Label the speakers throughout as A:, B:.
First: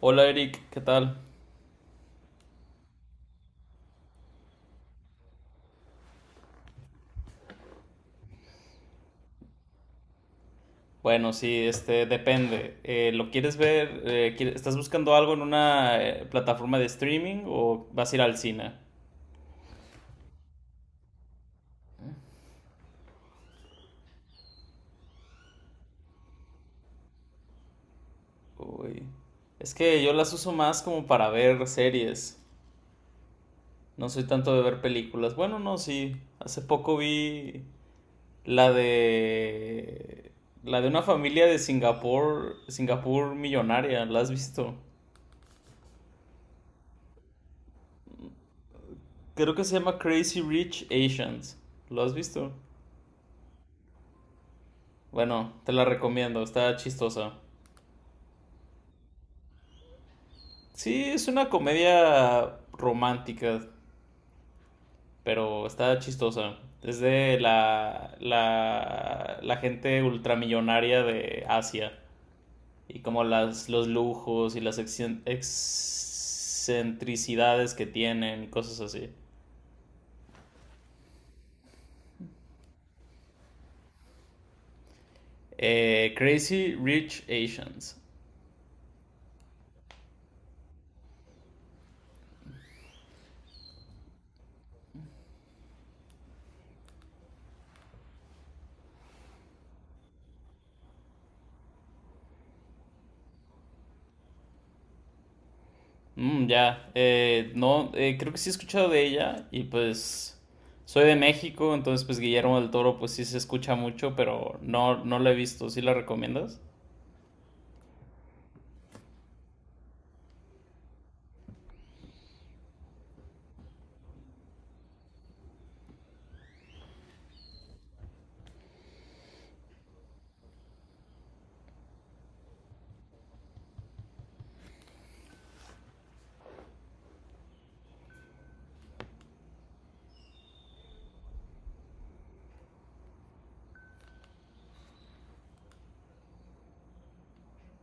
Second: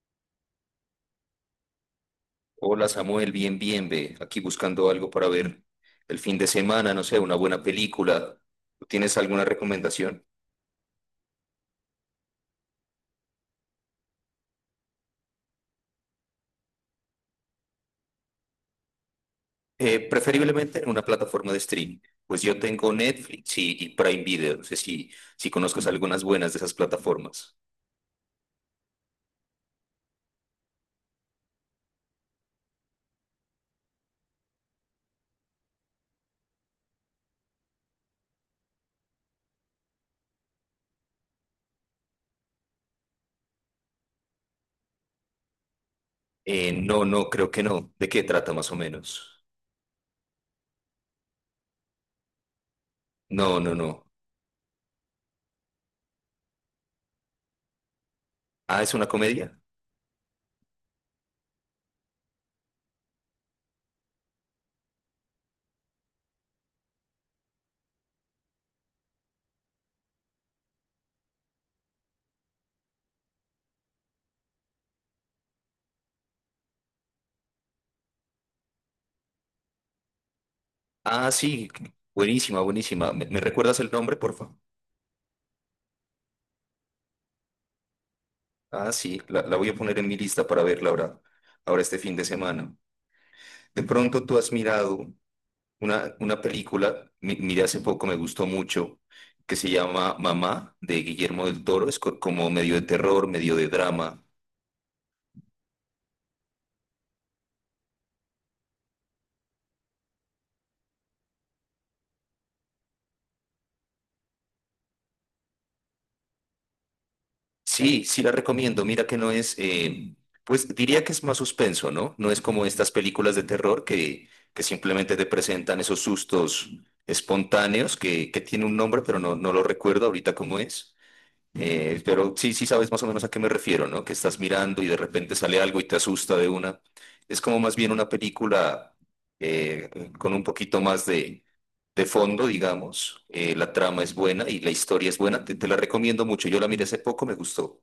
A: Hola Eric, ¿qué tal?
B: Hola Samuel, bien, bien, ve. Aquí buscando algo para ver el fin de semana, no sé, una buena película. ¿Tú ¿Tienes alguna recomendación?
A: Bueno, sí, depende. ¿Lo quieres ver? ¿Estás buscando algo en una plataforma de streaming o vas a ir al cine?
B: Preferiblemente en una plataforma de streaming. Pues yo tengo Netflix y Prime Video. No sé si, Si conozcas algunas buenas de esas plataformas.
A: Uy. Es que yo las uso más como para ver series. No soy tanto de ver películas. Bueno, no, sí. Hace poco vi la de la de una familia de Singapur, Singapur millonaria. ¿La has visto?
B: No, no, creo que no. ¿De qué trata más o menos?
A: Creo que se llama Crazy Rich Asians. ¿Lo has visto?
B: No, no, no.
A: Bueno, te la recomiendo, está chistosa.
B: Ah, ¿es una comedia?
A: Sí, es una comedia romántica, pero está chistosa. Es de la gente ultramillonaria de Asia y como los lujos y las excentricidades que tienen y cosas así.
B: Ah, sí, buenísima, buenísima. ¿ Me recuerdas el nombre, por favor?
A: Crazy Rich Asians.
B: Ah, sí, la voy a poner en mi lista para verla ahora, ahora este fin de semana. De pronto tú has mirado una película, miré hace poco, me gustó mucho, que se llama Mamá, de Guillermo del Toro. Es como medio de terror, medio de drama.
A: Ya, no, creo que sí he escuchado de ella y pues soy de México, entonces pues Guillermo del Toro pues sí se escucha mucho, pero no, no la he visto, ¿sí la recomiendas?
B: Sí, sí la recomiendo. Mira que no es. Pues diría que es más suspenso, ¿no? No es como estas películas de terror que simplemente te presentan esos sustos espontáneos que tiene un nombre, pero no, no lo recuerdo ahorita cómo es. Pero sí, sí sabes más o menos a qué me refiero, ¿no? Que estás mirando y de repente sale algo y te asusta de una. Es como más bien una película eh, con un poquito más de fondo, digamos. La trama es buena y la historia es buena. Te la recomiendo mucho. Yo la miré hace poco, me gustó.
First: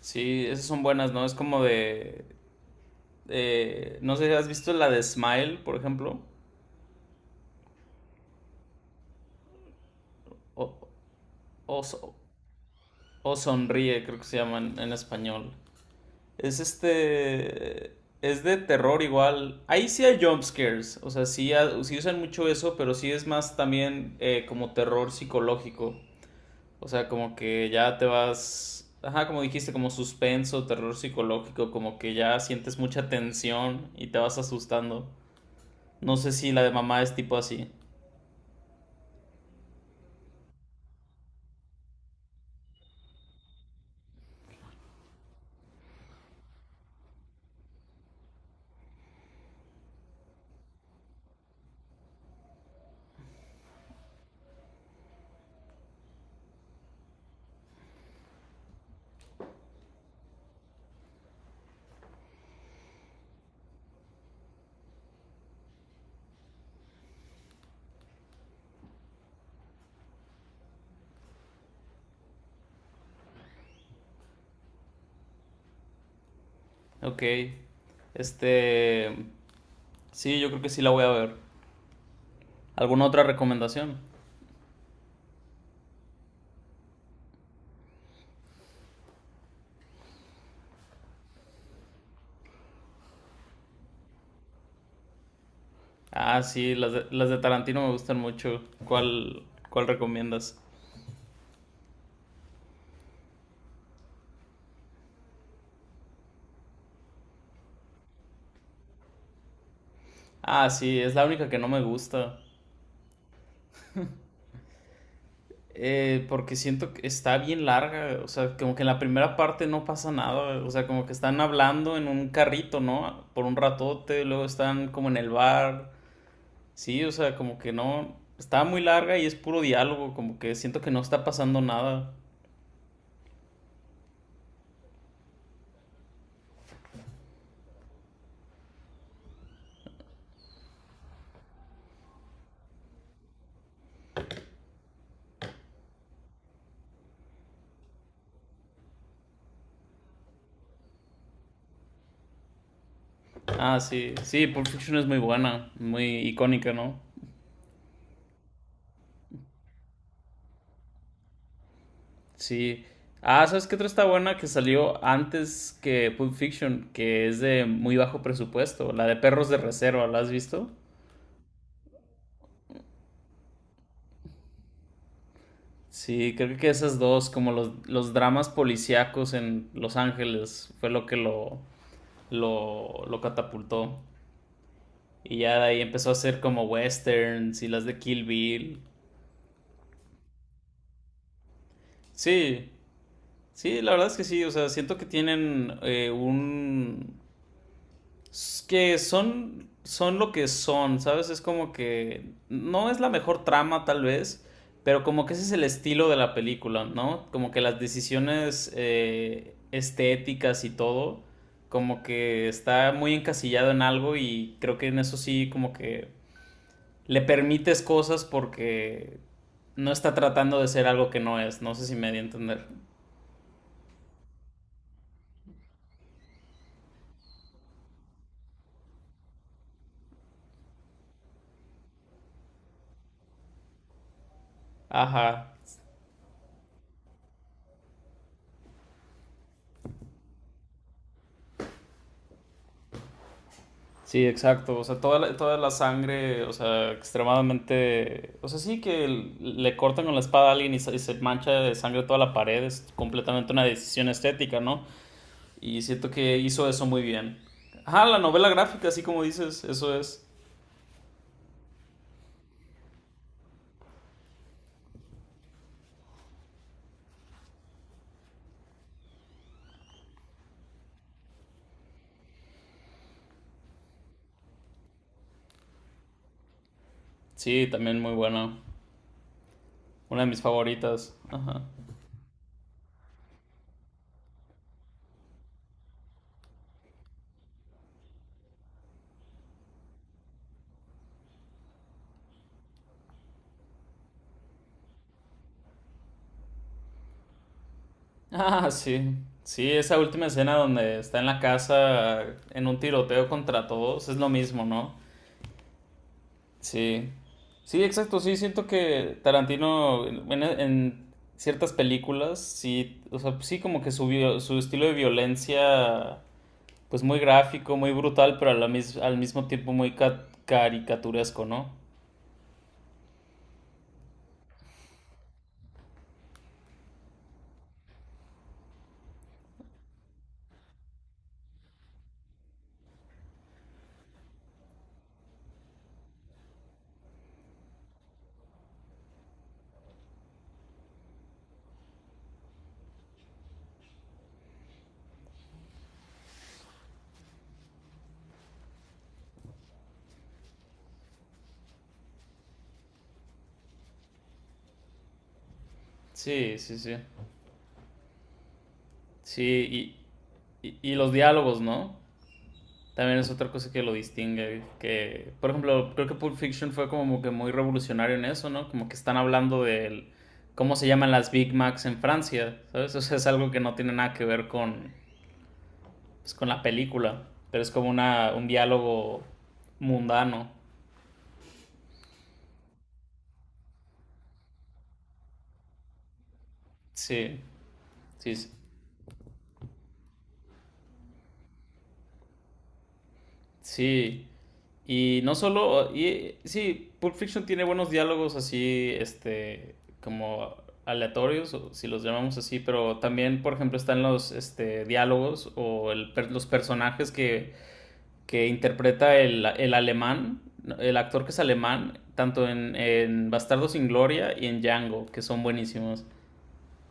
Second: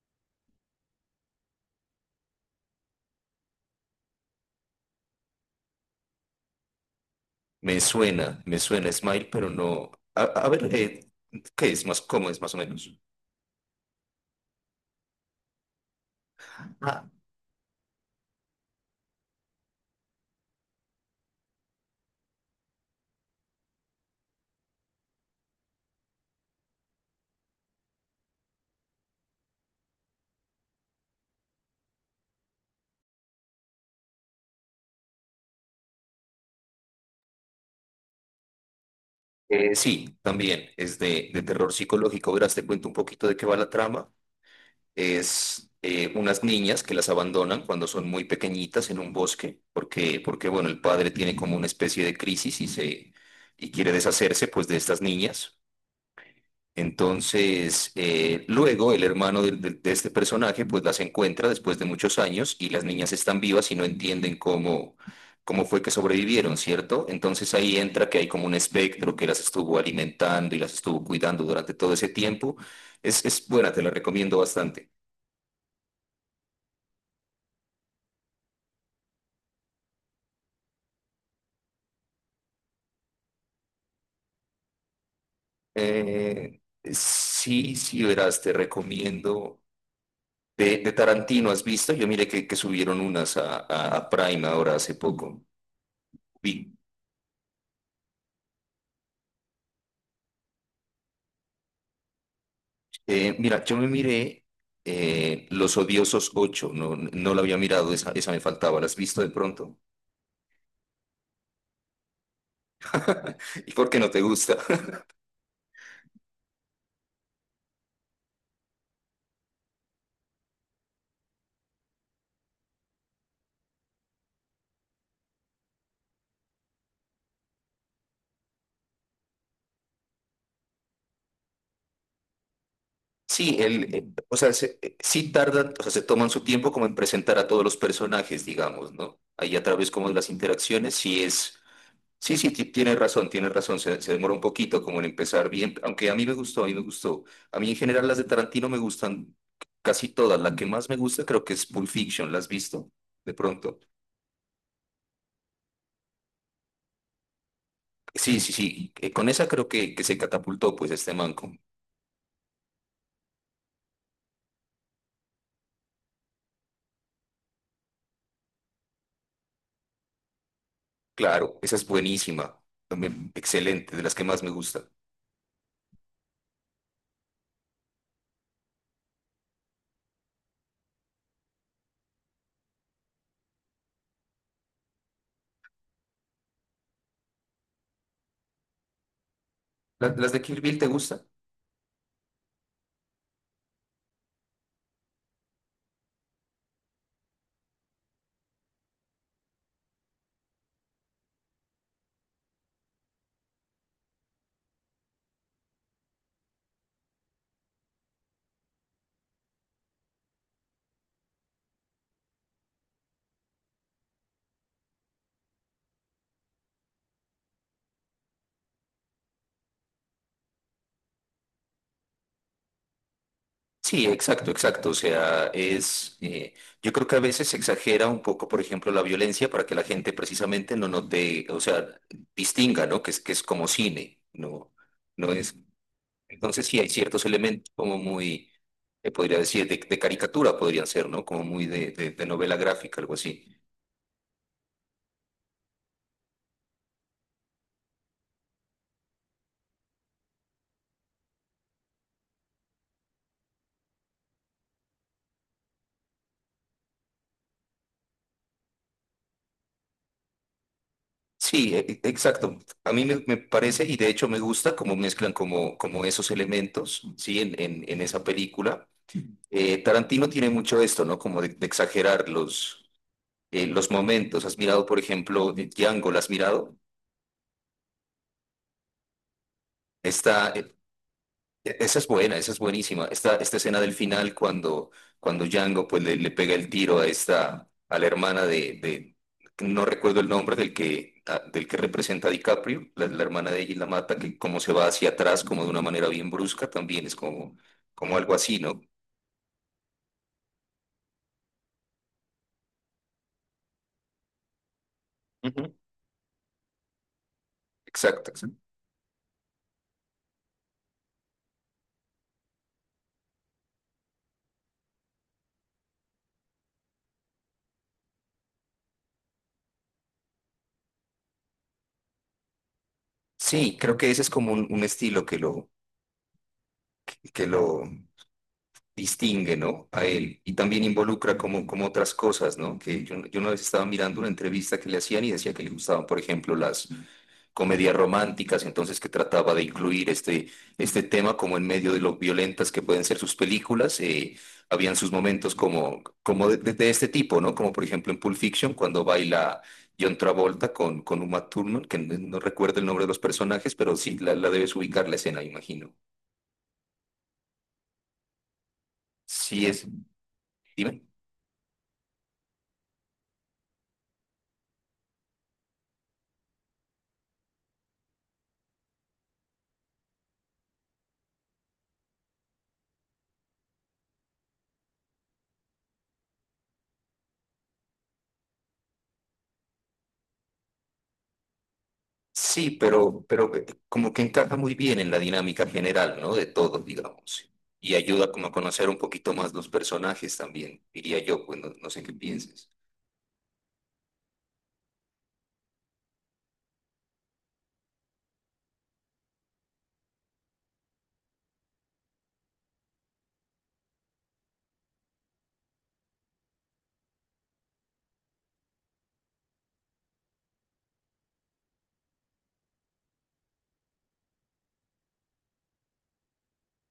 A: Sí, esas son buenas, ¿no? Es como de, no sé, ¿has visto la de Smile, por ejemplo?
B: Me suena Smile, pero no. A
A: O,
B: ver, ¿qué
A: o,
B: es más?
A: so-
B: ¿Cómo es más o menos?
A: o Sonríe, creo que se llaman en español. Es
B: Ah,
A: este. Es de terror igual. Ahí sí hay jumpscares. O sea, sí, sí usan mucho eso, pero sí es más también como terror psicológico. O sea, como que ya te vas. Ajá, como dijiste, como suspenso, terror psicológico. Como que ya sientes mucha tensión y te vas asustando. No sé si la de mamá es tipo así.
B: Sí, también es de terror psicológico. Verás, te cuento un poquito de qué va la trama. Es unas niñas que las abandonan cuando son muy pequeñitas en un bosque, porque, porque bueno, el padre tiene como una especie de crisis y se y quiere deshacerse pues de estas niñas. Entonces, luego el hermano de este personaje pues las encuentra después de muchos años y las niñas están vivas y no entienden cómo, cómo fue que sobrevivieron, ¿cierto? Entonces ahí entra que hay como un espectro que las estuvo alimentando y las estuvo cuidando durante todo ese tiempo. Es buena, te la recomiendo bastante.
A: Ok. Este. Sí, yo creo que sí la voy a ver. ¿Alguna otra recomendación?
B: Eh, sí, sí, verás, te recomiendo. De Tarantino, ¿has visto? Yo miré que subieron unas a Prime ahora hace poco.
A: Ah, sí,
B: Vi-
A: las de Tarantino me gustan mucho. ¿Cuál recomiendas?
B: Mira, yo me miré Los Odiosos ocho. No, no la había mirado, esa me faltaba. ¿La has visto de pronto?
A: Ah, sí, es la única que no me gusta.
B: ¿Y por qué no te gusta?
A: Porque siento que está bien larga, o sea, como que en la primera parte no pasa nada, o sea, como que están hablando en un carrito, ¿no? Por un ratote, luego están como en el bar, sí, o sea, como que no, está muy larga y es puro diálogo, como que siento que no está pasando nada.
B: Sí, o sea, sí tardan, o sea, se toman su tiempo como en presentar a todos los personajes, digamos, ¿no? Ahí a través como de las interacciones, sí es. Sí, sí, tienes razón, se demora un poquito como en empezar bien, aunque a mí me gustó, a mí me gustó. A mí en general las de Tarantino me gustan casi todas, la que más me gusta creo que es Pulp Fiction, ¿la has visto? De
A: Ah,
B: pronto.
A: sí, sí, Pulp Fiction es muy buena, muy icónica, ¿no?
B: Sí, sí, sí, con esa creo que se catapultó pues este manco.
A: Sí. Ah, ¿sabes qué otra está buena que salió antes que Pulp Fiction? Que es de muy bajo presupuesto. La de Perros de Reserva, ¿la has visto?
B: Claro, esa es buenísima, también excelente, de las que más me gusta.
A: Sí, creo que esas dos, como los dramas policíacos en Los Ángeles, fue lo que lo catapultó. Y ya de ahí empezó a hacer como westerns y las de Kill Bill.
B: ¿Las de Kill Bill te gustan?
A: Sí, sí, la verdad es que sí. O sea, siento que tienen que son, son lo que son, ¿sabes? Es como que no es la mejor trama tal vez, pero como que ese es el estilo de la película, ¿no? Como que las decisiones estéticas y todo, como que está muy encasillado en algo y creo que en eso sí como que le permites cosas porque no está tratando de ser algo que no es, no sé si me di a entender.
B: Sí, exacto, exacto. O sea, yo creo que a veces se exagera un poco, por ejemplo, la violencia para que la gente precisamente no note, o sea, distinga, ¿no? Que es como cine, ¿no? No
A: Ajá.
B: es. Entonces sí hay ciertos elementos como muy, podría decir, de caricatura podrían ser, ¿no? Como muy de novela gráfica, algo así.
A: Sí, exacto. O sea, toda la sangre, o sea, extremadamente... O sea, sí que le cortan con la espada a alguien y y se mancha de sangre toda la pared. Es completamente una decisión estética, ¿no? Y siento que hizo eso muy bien. Ajá, la novela gráfica, así como dices, eso es.
B: Sí, exacto. A mí me parece y de hecho me gusta cómo mezclan como, como esos elementos, ¿sí? En esa película. Tarantino tiene mucho esto, ¿no? Como de exagerar los momentos. ¿Has mirado, por ejemplo, Django? ¿La has mirado?
A: Sí, también muy buena. Una de mis
B: Esta, eh,
A: favoritas. Ajá.
B: esa es buena, esa es buenísima. Esta escena del final cuando, cuando Django pues, le pega el tiro a esta, a la hermana de. No recuerdo el nombre del que, del que representa a DiCaprio, la hermana de ella y la mata, que como se va hacia atrás, como de una manera bien brusca, también es como, como algo así,
A: Ah,
B: ¿no?
A: sí. Sí, esa última escena donde está en la casa en un tiroteo contra todos, es lo mismo, ¿no?
B: Ujú.
A: Sí, sí, exacto,
B: Exacto,
A: sí,
B: exacto.
A: siento que Tarantino en ciertas películas, sí, o sea, sí como que su estilo de violencia, pues muy gráfico, muy brutal, pero a la al mismo tiempo muy caricaturesco, ¿no?
B: Sí, creo que ese es como un estilo que lo distingue, ¿no? A él. Y también involucra como, como otras cosas, ¿no? Que yo una vez estaba mirando una entrevista que le hacían y decía que le gustaban, por ejemplo, las comedias románticas, entonces que trataba de incluir este, este tema como en medio de lo violentas que pueden ser sus películas. Habían sus momentos como, como de este tipo, ¿no? Como por ejemplo en Pulp Fiction, cuando baila John Travolta con Uma Thurman, que no recuerdo el nombre de los personajes, pero sí la debes ubicar la escena, imagino.
A: Sí, sí, sí.
B: Sí es,
A: Sí, y
B: dime.
A: los diálogos, ¿no? También es otra cosa que lo distingue, que, por ejemplo, creo que Pulp Fiction fue como que muy revolucionario en eso, ¿no? Como que están hablando de cómo se llaman las Big Macs en Francia, ¿sabes? O sea, es algo que no tiene nada que ver con, pues, con la película, pero es como un diálogo mundano.
B: Sí, pero, como que encaja muy bien en la dinámica general, ¿no? De todos,
A: Sí,
B: digamos. Y ayuda
A: sí,
B: como
A: sí.
B: a conocer un poquito más los personajes también, diría yo, pues no, no sé qué pienses.
A: Sí. Y no solo, y, sí, Pulp Fiction tiene buenos diálogos así, como aleatorios, o si los llamamos así, pero también, por ejemplo, están diálogos o los personajes que interpreta el alemán, el actor que es alemán, tanto en Bastardo sin Gloria y en Django, que son buenísimos.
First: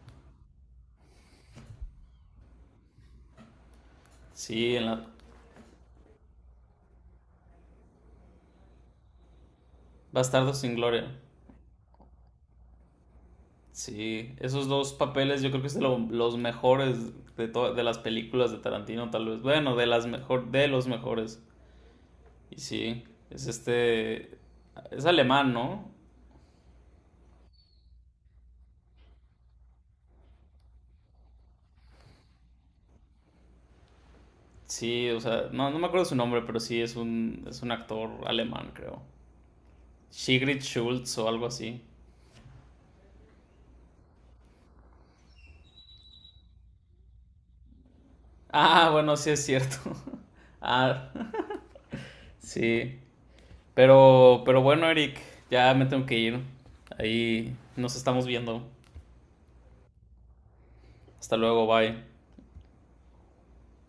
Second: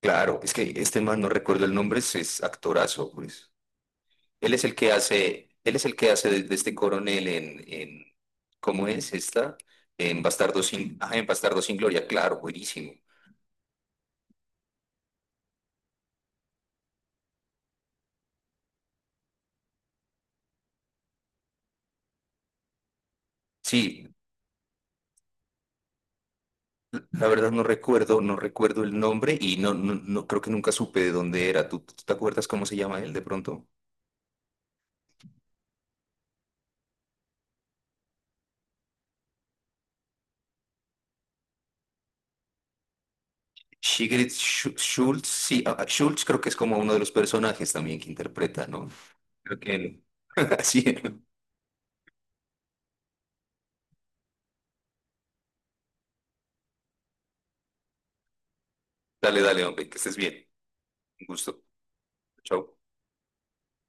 B: Claro, es que este man, no recuerdo el nombre, es actorazo, pues. Él es
A: Sí,
B: el
A: en
B: que
A: la...
B: hace, él es el que hace de este coronel en ¿cómo es esta? En
A: Bastardo
B: Bastardo
A: sin
B: sin, ah,
A: Gloria.
B: en Bastardo sin Gloria, claro, buenísimo.
A: Sí, esos dos papeles yo creo que es de los mejores de de las películas de Tarantino, tal vez. Bueno, de las mejor de los mejores. Y sí, es
B: Sí,
A: es alemán, ¿no?
B: la verdad no recuerdo, no recuerdo el nombre y no, creo que nunca supe de dónde era. ¿ Tú te acuerdas cómo se llama él de pronto?
A: Sí, o sea, no, no me acuerdo su nombre, pero sí es un actor alemán, creo. Sigrid Schultz o algo así.
B: Schultz, sí, ah, ah, Schultz creo que es como uno de los personajes también que interpreta,
A: Ah,
B: ¿no?
A: bueno, sí es
B: Creo que
A: cierto.
B: él. Así.
A: Ah, sí. Pero bueno, Eric, ya me tengo que ir. Ahí nos estamos viendo.
B: Dale, dale, hombre, que estés bien. Un
A: Hasta
B: gusto.
A: luego, bye.
B: Chao.